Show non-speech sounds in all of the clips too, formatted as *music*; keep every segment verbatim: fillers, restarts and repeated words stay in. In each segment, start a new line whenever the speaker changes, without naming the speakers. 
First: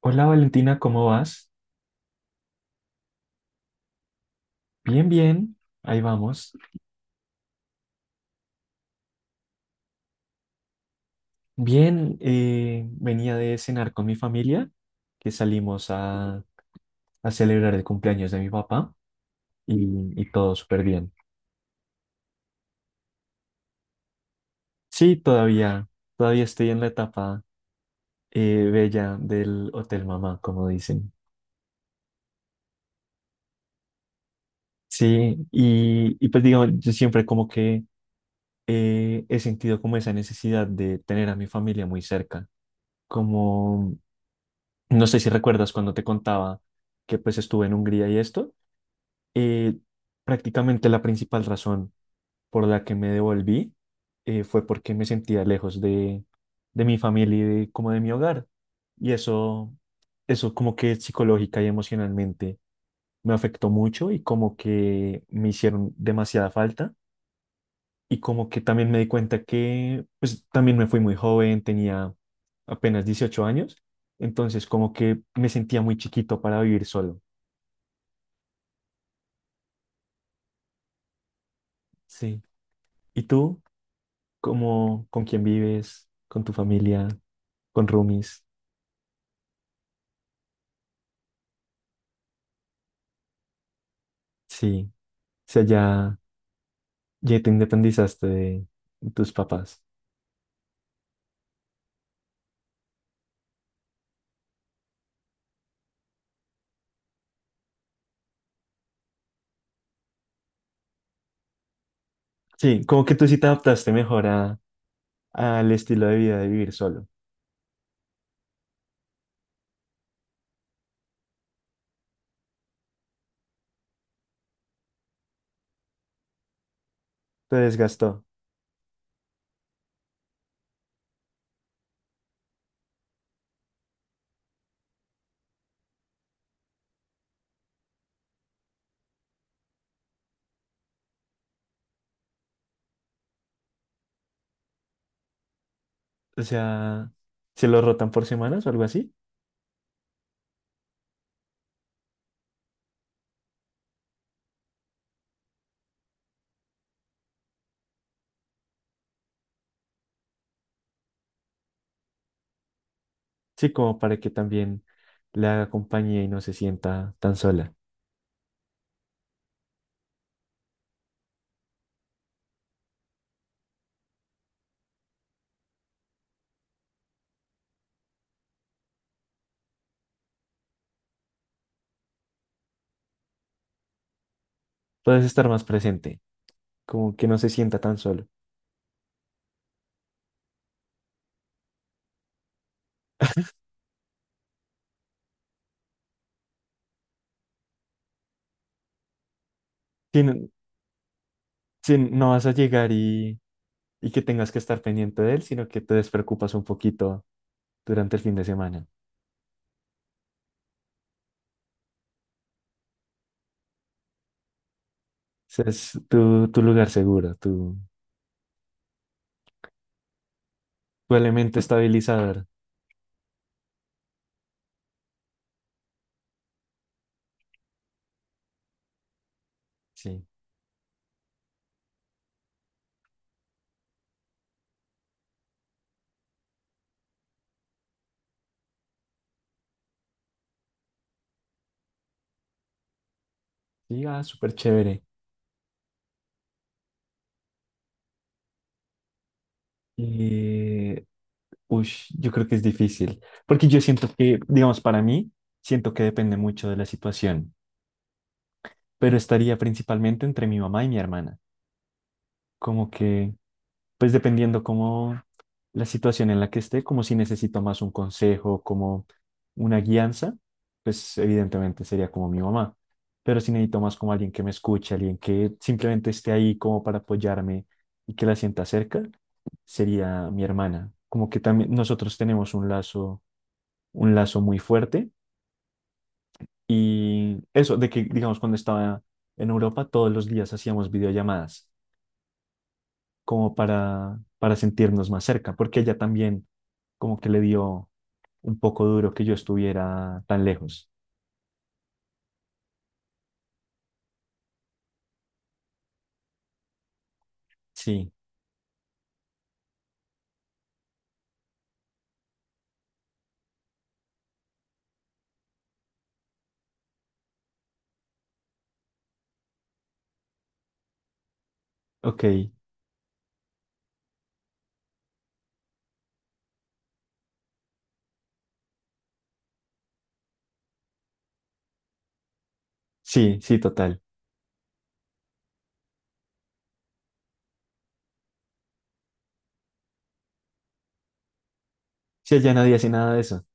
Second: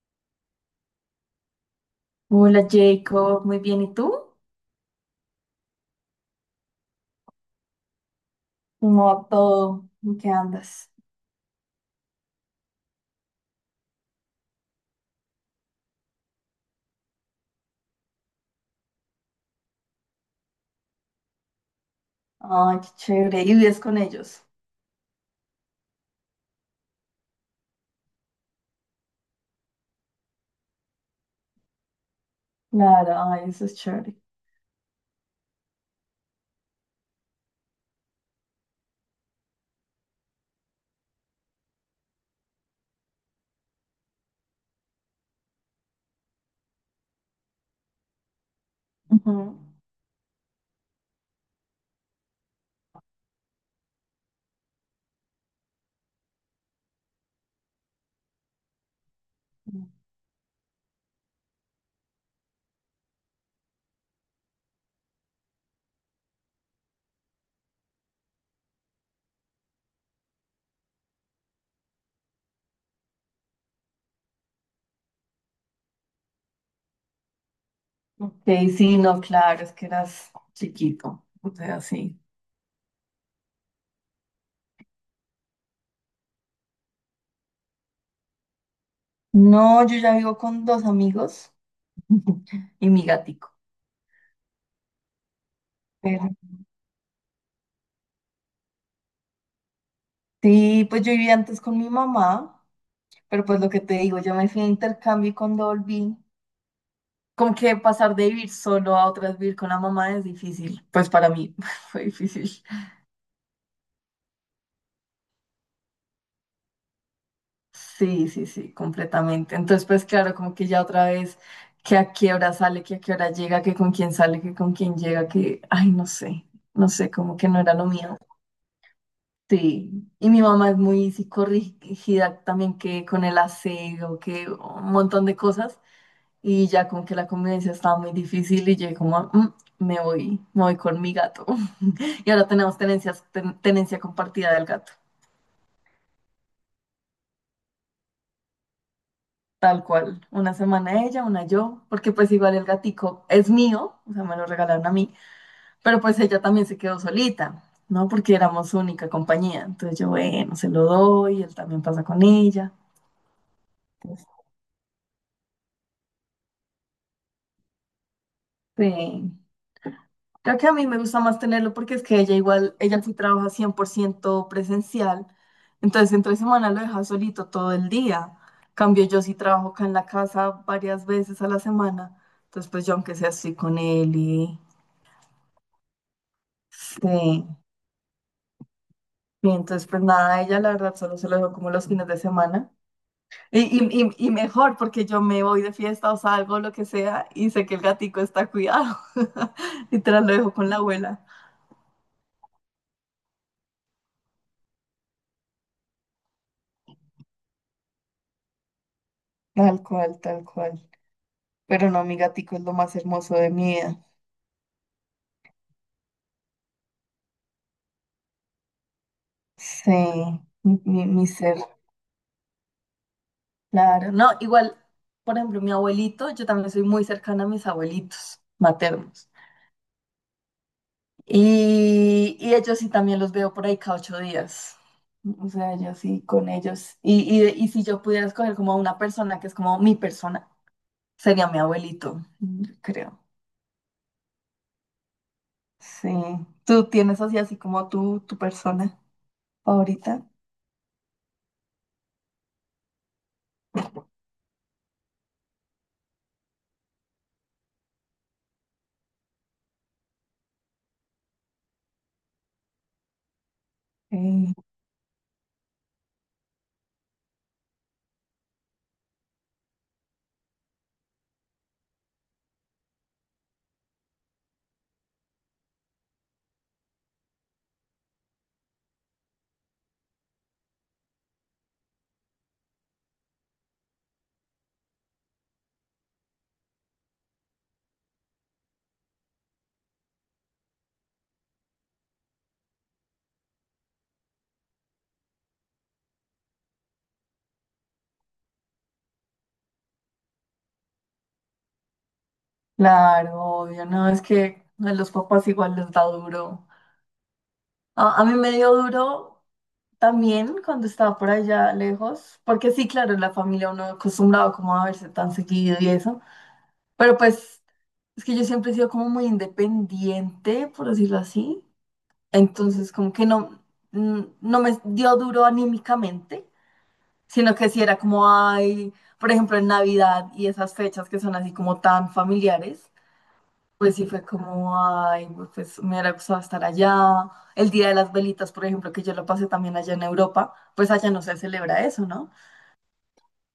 Hola Valentina, ¿cómo vas?
Hola Jacob, muy bien. ¿Y tú?
Bien, bien, ahí vamos.
¿Cómo va todo? ¿En qué andas?
Bien, eh, venía de cenar con mi familia, que salimos a, a celebrar el cumpleaños de mi papá y, y todo súper bien.
Ay, qué chévere. ¿Y vives con ellos?
Sí, todavía, todavía estoy en la etapa eh, bella del Hotel Mamá, como dicen.
Claro, ay, eso es chévere.
Sí, y, y pues digamos, yo siempre como que eh, he sentido como esa necesidad de tener a mi familia muy cerca. Como, no sé si recuerdas cuando te contaba que pues estuve en Hungría y esto.
Ujú.
eh, Prácticamente la principal razón por la que me devolví eh, fue porque me sentía lejos de, de mi familia y de- como de mi hogar. Y eso, eso como que psicológica y emocionalmente me afectó mucho y como que me hicieron demasiada falta. Y como que también me di cuenta que, pues también me fui muy joven, tenía apenas dieciocho años, entonces como que me sentía muy chiquito para vivir solo.
Ok, sí, no, claro, es que eras chiquito. O sea, sí.
Sí. ¿Y tú? ¿Cómo, ¿con quién vives? ¿Con tu familia? ¿Con roomies?
No, yo ya vivo con dos amigos y mi gatico.
Sí. O sea, ya,
Pero-
ya te independizaste de tus papás.
sí, pues yo vivía antes con mi mamá, pero pues lo que te digo, yo me fui a intercambio y cuando volví, como que pasar de vivir solo a otra vez vivir con la mamá es difícil. Pues para mí *laughs* fue difícil.
Sí, como que tú sí te adaptaste mejor a, al estilo de vida de vivir solo.
Sí, sí, sí, completamente. Entonces, pues claro, como que ya otra vez, que a qué hora sale, que a qué hora llega, que con quién sale, que con quién llega, que, ay, no sé, no sé, como que
Te
no era lo mío.
desgastó.
Sí, y mi mamá es muy psicorrígida también que con el aseo, que un montón de cosas, y ya como que la convivencia estaba muy difícil y yo como, "Mm, me voy, me voy con mi gato". *laughs* Y ahora tenemos tenencias, ten- tenencia compartida del gato.
O sea, ¿se lo rotan por semanas o algo así?
Tal cual, una semana ella, una yo, porque pues igual el gatico es mío, o sea, me lo regalaron a mí, pero pues ella también se quedó solita, ¿no? Porque éramos única compañía, entonces yo, bueno, se lo doy, él también pasa con ella.
Sí, como para que también le haga compañía y no se sienta tan sola.
Este, creo que a mí me gusta más tenerlo porque es que ella igual, ella sí trabaja cien por ciento presencial, entonces entre semana lo deja solito todo el día. Cambio yo sí trabajo acá en la casa varias veces a la semana, entonces pues yo aunque sea estoy con él y...
Puedes estar más presente,
Sí.
como que no se sienta tan solo.
Y entonces, pues nada, ella la verdad solo se lo dejo como los fines de semana. Y, y, y, y mejor porque yo me voy de fiesta o salgo, lo que sea, y sé que el gatico está cuidado. *laughs*
Si
Literal, lo
no,
dejo con la abuela.
si no vas a llegar y, y que tengas que estar pendiente de él, sino que te despreocupas un poquito durante el fin de semana.
Tal cual, tal cual. Pero no, mi gatico es lo más hermoso de mi vida.
Ese es tu, tu lugar seguro, tu,
Sí, mi, mi,
tu
mi
elemento
ser.
estabilizador.
Claro, no, igual, por ejemplo, mi abuelito, yo también soy muy cercana a mis abuelitos maternos.
Sí,
Y, y ellos sí también los veo por ahí cada ocho días. O sea, yo sí con ellos. Y, y, y si yo pudiera escoger como una persona que es como mi persona, sería mi abuelito, yo creo.
sí, ah, súper chévere.
Sí. ¿Tú tienes así, así como tú, tu persona favorita?
Eh, ush, yo creo que es difícil, porque yo siento que, digamos, para mí, siento que depende mucho de la situación, pero estaría principalmente entre mi mamá y mi hermana. Como que, pues dependiendo
Sí.
como la situación en la que esté, como si necesito más un consejo, como una guianza, pues evidentemente sería como mi mamá. Pero si necesito más como alguien que me escuche, alguien que simplemente esté ahí como para apoyarme y que la sienta cerca, sería mi hermana. Como que también nosotros tenemos un lazo, un lazo muy fuerte y eso de que, digamos, cuando estaba en Europa, todos los días hacíamos videollamadas, como para, para sentirnos más cerca, porque ella también como que le dio un poco duro que yo estuviera tan lejos.
Claro, obvio, no, es que a los papás igual les da duro.
Sí,
A, a mí me dio duro también cuando estaba por allá lejos, porque sí, claro, en la familia uno acostumbrado como a verse tan seguido y eso, pero pues es que yo siempre he sido como muy independiente, por decirlo así.
ok,
Entonces, como que no, mm, no me dio duro anímicamente, sino que si era como, ay, por ejemplo, en Navidad y esas fechas que son así como tan familiares,
sí, sí,
pues
total.
sí fue como, ay, pues me hubiera gustado estar allá. El Día de las Velitas, por ejemplo, que yo lo pasé también allá en Europa, pues allá no se celebra eso, ¿no?
Sí, ella nadie hace nada de eso.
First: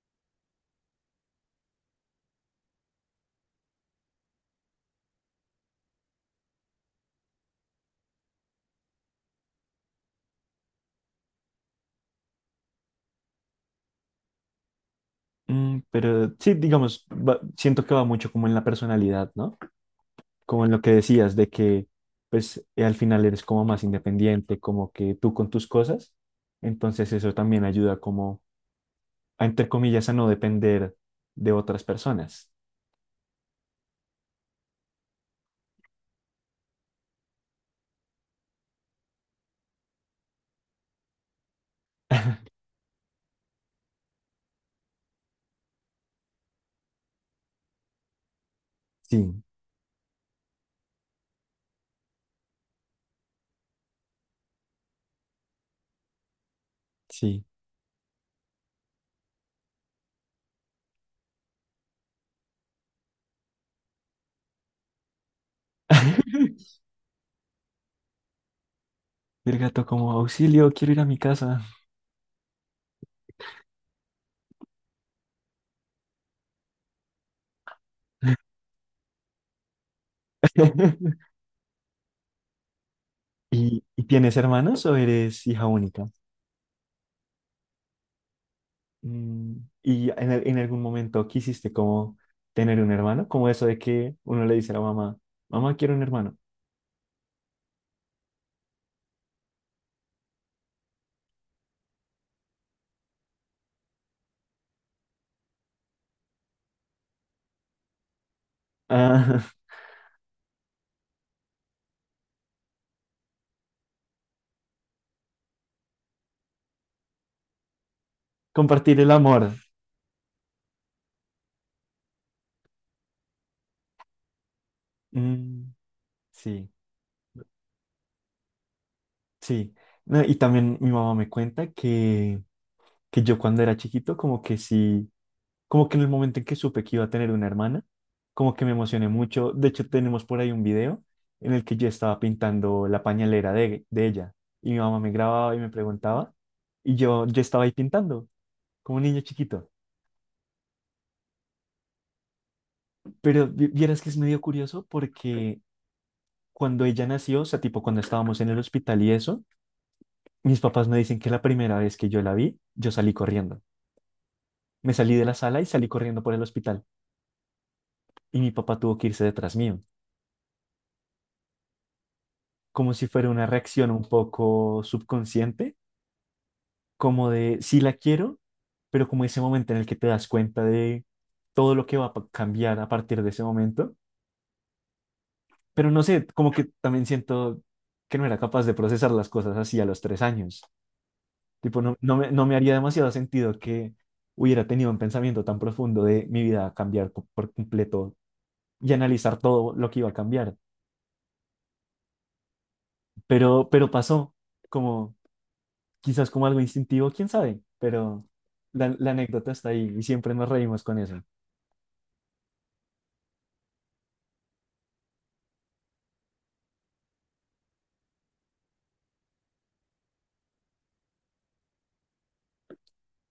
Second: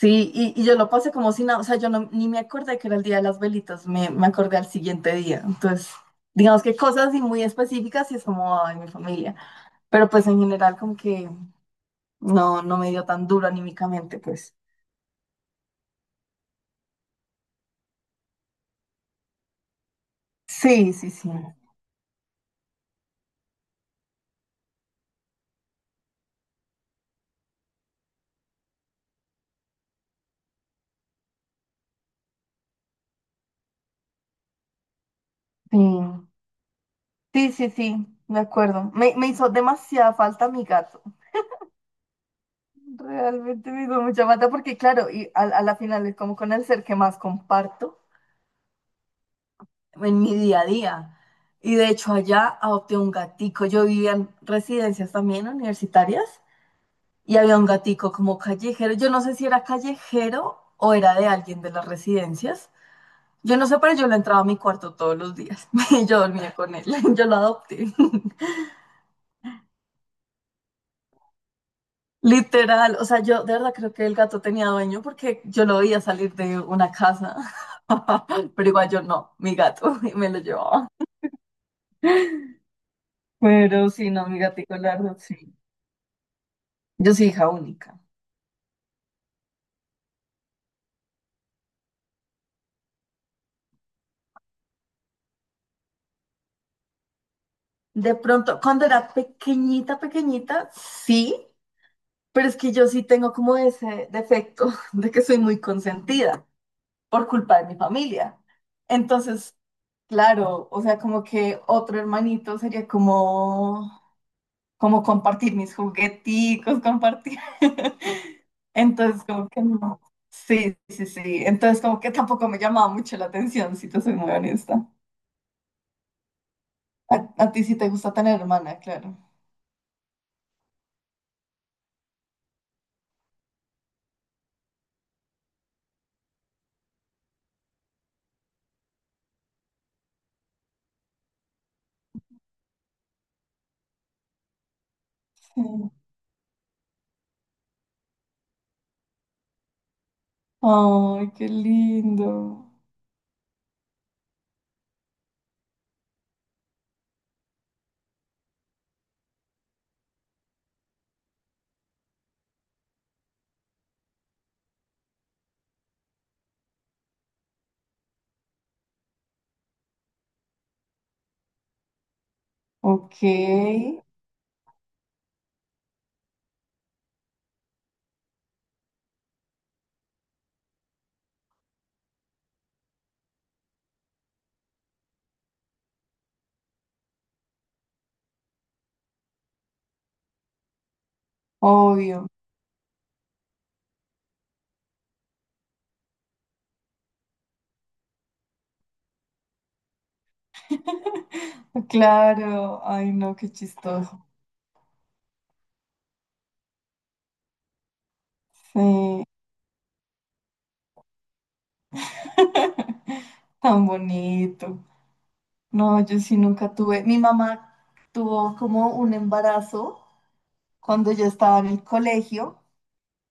Sí, y, y yo lo pasé como si nada, o sea, yo no, ni me acordé que era el Día de las Velitas, me, me acordé al siguiente día. Entonces, digamos que cosas así muy específicas y es como, ay, mi familia. Pero pues en general como que no, no me dio tan duro anímicamente, pues.
Mm, pero sí, digamos, va- siento que va mucho como en la personalidad, ¿no? Como en lo que
Sí, sí, sí.
decías de que, pues, eh, al final eres como más independiente, como que tú con tus cosas. Entonces eso también ayuda como a, entre comillas, a no depender de otras personas.
Sí, sí, sí, sí, me acuerdo. Me, me hizo demasiada falta mi gato. Realmente me hizo mucha falta porque, claro, y a, a la final es como con el ser que más comparto
Sí,
en mi día a día. Y de hecho allá adopté un gatico. Yo vivía en residencias también universitarias y
sí.
había un gatico como callejero. Yo no sé si era callejero o era de alguien de las residencias. Yo no sé, pero yo lo entraba a mi cuarto todos los días *laughs* y yo dormía
*laughs*
con él. *laughs* Yo lo adopté. *laughs*
El gato como auxilio, quiero ir a mi casa.
Literal. O sea, yo de verdad creo que el gato tenía dueño porque yo lo veía salir de una casa. *laughs* Pero igual yo no, mi gato *laughs* y me lo llevaba.
*laughs* ¿Y,
Pero
y
sí, no,
tienes
mi gatico
hermanos o
largo, sí.
eres hija única?
Yo soy hija única.
Mm, ¿y en, al- en algún momento quisiste como tener un hermano? Como eso de que uno le dice a la mamá, mamá, quiero un hermano.
De pronto, cuando era pequeñita, pequeñita, sí, pero es que yo sí tengo como ese defecto *laughs* de que soy muy consentida por culpa de mi familia.
Ah,
Entonces,
*laughs*
claro, o sea, como que otro hermanito sería como, como compartir mis jugueticos, compartir. *laughs*
compartir el
Entonces, como
amor.
que no. Sí, sí, sí. Entonces, como que tampoco me llamaba mucho la atención, si te soy muy honesta.
Mm, sí,
A, a ti sí te gusta tener hermana, claro.
sí. No, y también mi mamá me cuenta que, que yo cuando era chiquito como que sí, como que en el momento en que supe que iba a tener una hermana, como que me emocioné mucho. De hecho, tenemos por ahí un video en el que yo estaba pintando la pañalera de, de ella y mi mamá me grababa y me
Sí.
preguntaba y yo, yo estaba ahí pintando como un niño chiquito.
Ay, qué lindo.
Pero vi- vieras que es medio curioso porque cuando ella nació, o sea, tipo cuando estábamos en el hospital y eso, mis papás me dicen que la primera vez que yo la vi, yo salí corriendo. Me salí de la sala y salí corriendo por el hospital y mi papá tuvo que irse detrás mío, como si
Ok,
fuera una reacción un poco subconsciente, como de sí la quiero, pero como ese momento en el que te das cuenta de todo lo que va a pa- cambiar a partir de ese momento. Pero no sé, como que también siento que no era capaz de procesar las cosas así a los tres años. Tipo, no, no
obvio.
me, no me haría demasiado sentido que hubiera tenido un pensamiento tan profundo de mi vida va a cambiar co- por completo y analizar todo lo que iba a cambiar.
*laughs* Claro, ay no, qué
Pero, pero
chistoso.
pasó, como quizás como algo instintivo, quién sabe, pero
Sí,
la, la anécdota está ahí y siempre nos reímos con eso.
*laughs* tan bonito. No, yo sí nunca tuve. Mi mamá tuvo como un embarazo cuando yo estaba en el colegio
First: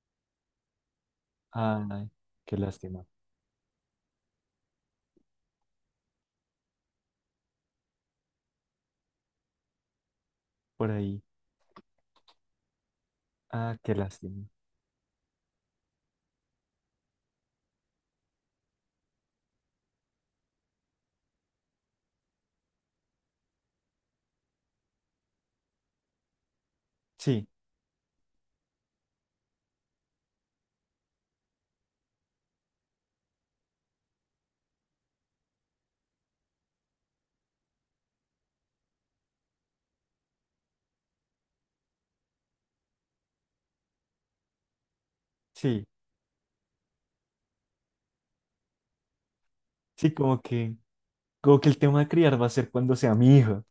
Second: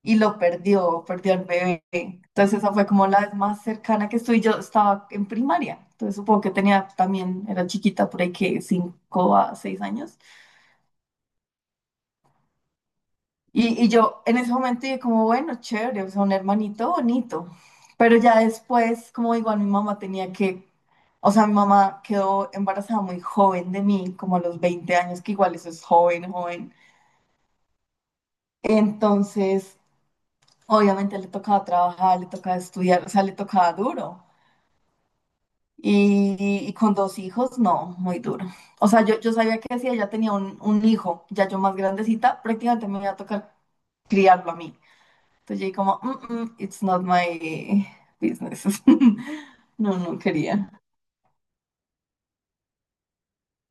y lo perdió, perdió al bebé.
Ay, qué
Entonces esa fue
lástima.
como la vez más cercana que estuve. Yo estaba en primaria, entonces supongo que tenía también, era chiquita por ahí que cinco a seis años.
Por ahí. Ah,
Y, y
qué
yo en
lástima.
ese momento dije como, bueno, chévere, o sea, un hermanito bonito. Pero ya después, como igual mi mamá tenía que, o sea, mi mamá quedó embarazada muy joven de mí, como a los veinte años, que igual eso es joven, joven.
Sí,
Entonces, obviamente le tocaba trabajar, le tocaba estudiar, o sea, le tocaba duro. Y, y con dos hijos, no, muy duro. O sea, yo, yo sabía que si ella tenía un, un hijo, ya yo más grandecita, prácticamente me iba a tocar criarlo a mí. Entonces yo
sí,
como, "Mm, mm, it's not my business". *laughs* No,
sí,
no
como
quería.
que, como que el tema de criar va a ser cuando sea mi hijo.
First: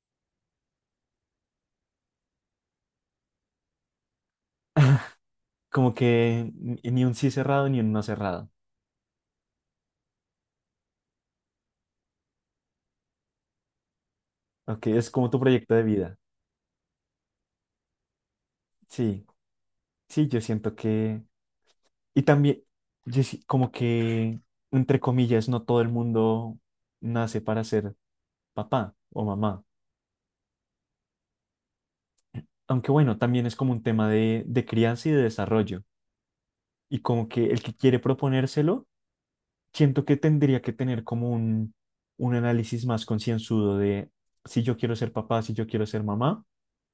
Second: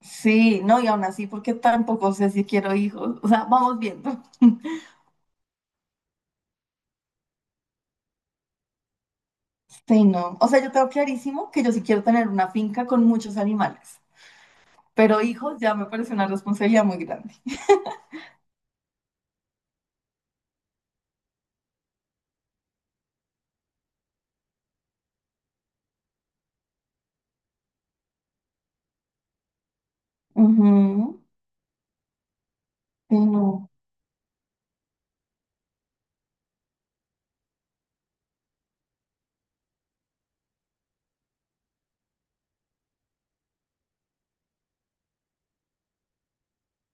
Sí, no, y aún así, porque tampoco sé si quiero hijos. O sea, vamos viendo. *laughs*
Como que ni ni un sí cerrado ni un no cerrado.
Sí, no. O sea, yo tengo clarísimo que yo sí quiero tener una finca con muchos animales,
Ok, es
pero
como tu
hijos
proyecto
ya
de
me parece
vida.
una responsabilidad muy grande.
Sí, sí, yo siento que. Y también, yo sí- como que, entre comillas, no todo el mundo nace para ser papá o mamá.
Ujú.
Aunque
Sí,
bueno, también es
no.
como un tema de, de crianza y de desarrollo. Y como que el que quiere proponérselo, siento que tendría que tener como un, un análisis más concienzudo de si yo quiero ser papá, si yo quiero ser mamá,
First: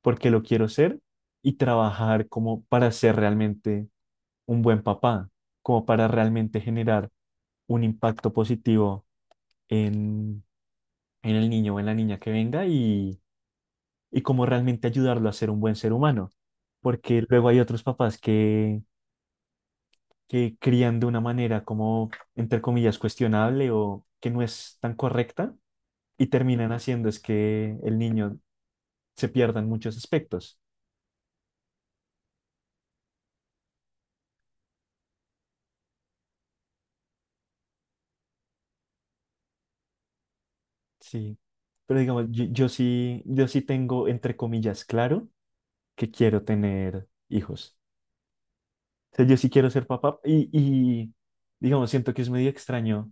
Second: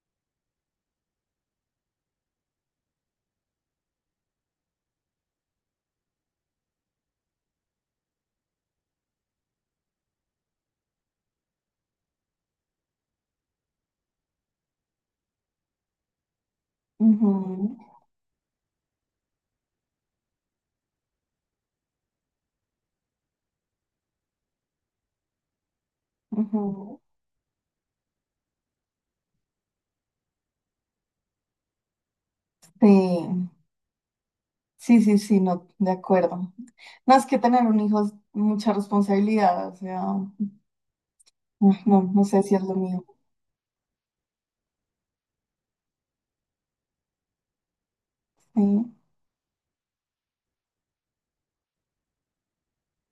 por qué lo quiero ser y trabajar como para ser realmente un buen papá, como para realmente generar un impacto positivo en, en el niño o en la niña que venga y, y como realmente ayudarlo a ser un buen ser humano. Porque luego hay
Ujú,
otros papás que que crían de una manera como, entre comillas, cuestionable o que no es tan correcta y terminan
ujú.
haciendo es que el niño se pierda en muchos aspectos.
Sí, sí, sí, sí, no, de acuerdo. No, es que tener un hijo es mucha responsabilidad, o sea,
Sí, pero
no, no
digamos,
sé
yo,
si es
yo
lo mío.
sí, yo sí tengo, entre comillas, claro que quiero tener hijos.
Sí.
O sea, yo sí quiero ser papá y, y digamos, siento que es medio extraño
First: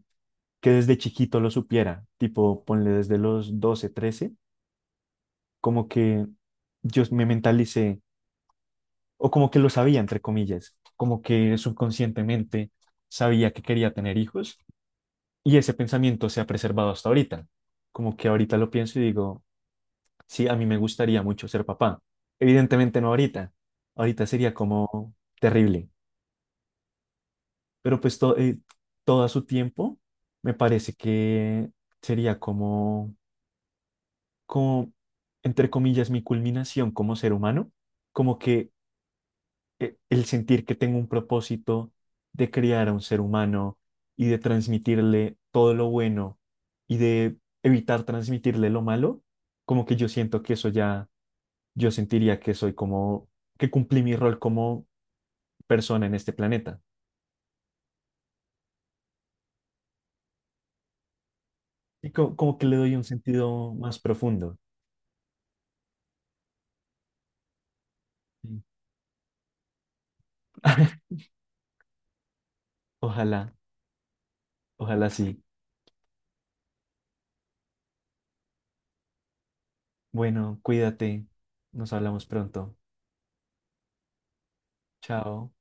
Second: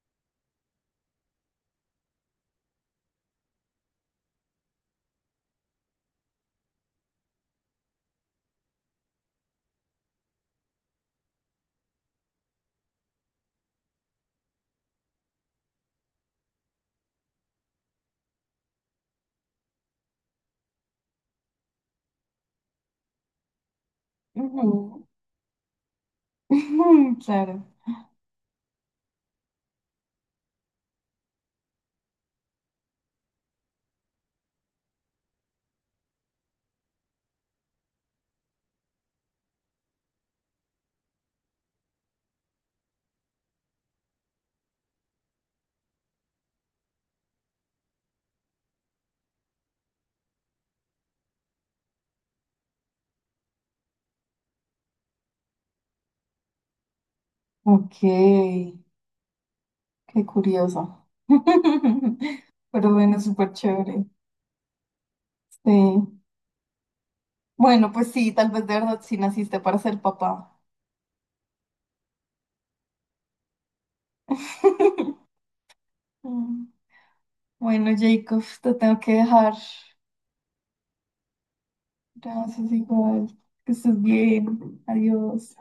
que desde chiquito lo supiera, tipo, ponle desde los doce trece, como que yo me mentalicé o como que lo sabía, entre comillas, como que subconscientemente sabía que quería tener hijos y ese pensamiento se ha preservado hasta ahorita. Como que ahorita lo pienso y digo, sí, a mí me gustaría mucho ser papá. Evidentemente no ahorita, ahorita sería
Ujú.
como terrible,
*laughs* Claro.
pero pues to- eh, todo a su tiempo me parece que sería como, como, entre comillas, mi culminación como ser humano, como que e- el sentir que tengo un propósito de criar a un ser humano y de transmitirle todo lo bueno y de evitar transmitirle lo malo, como que yo siento que eso ya, yo sentiría que soy como, que cumplí mi rol como persona en este planeta.
Ok, qué curioso.
Y co-
*laughs*
como, que le
Pero
doy un
bueno, súper
sentido más
chévere.
profundo.
Sí. Bueno, pues sí, tal
Sí.
vez de verdad sí naciste para ser papá.
*laughs* Ojalá, ojalá
*laughs*
sí.
Mm. Bueno, Jacob, te tengo que dejar.
Bueno, cuídate. Nos hablamos
Gracias,
pronto.
igual. Que estés bien.
Chao.
Adiós.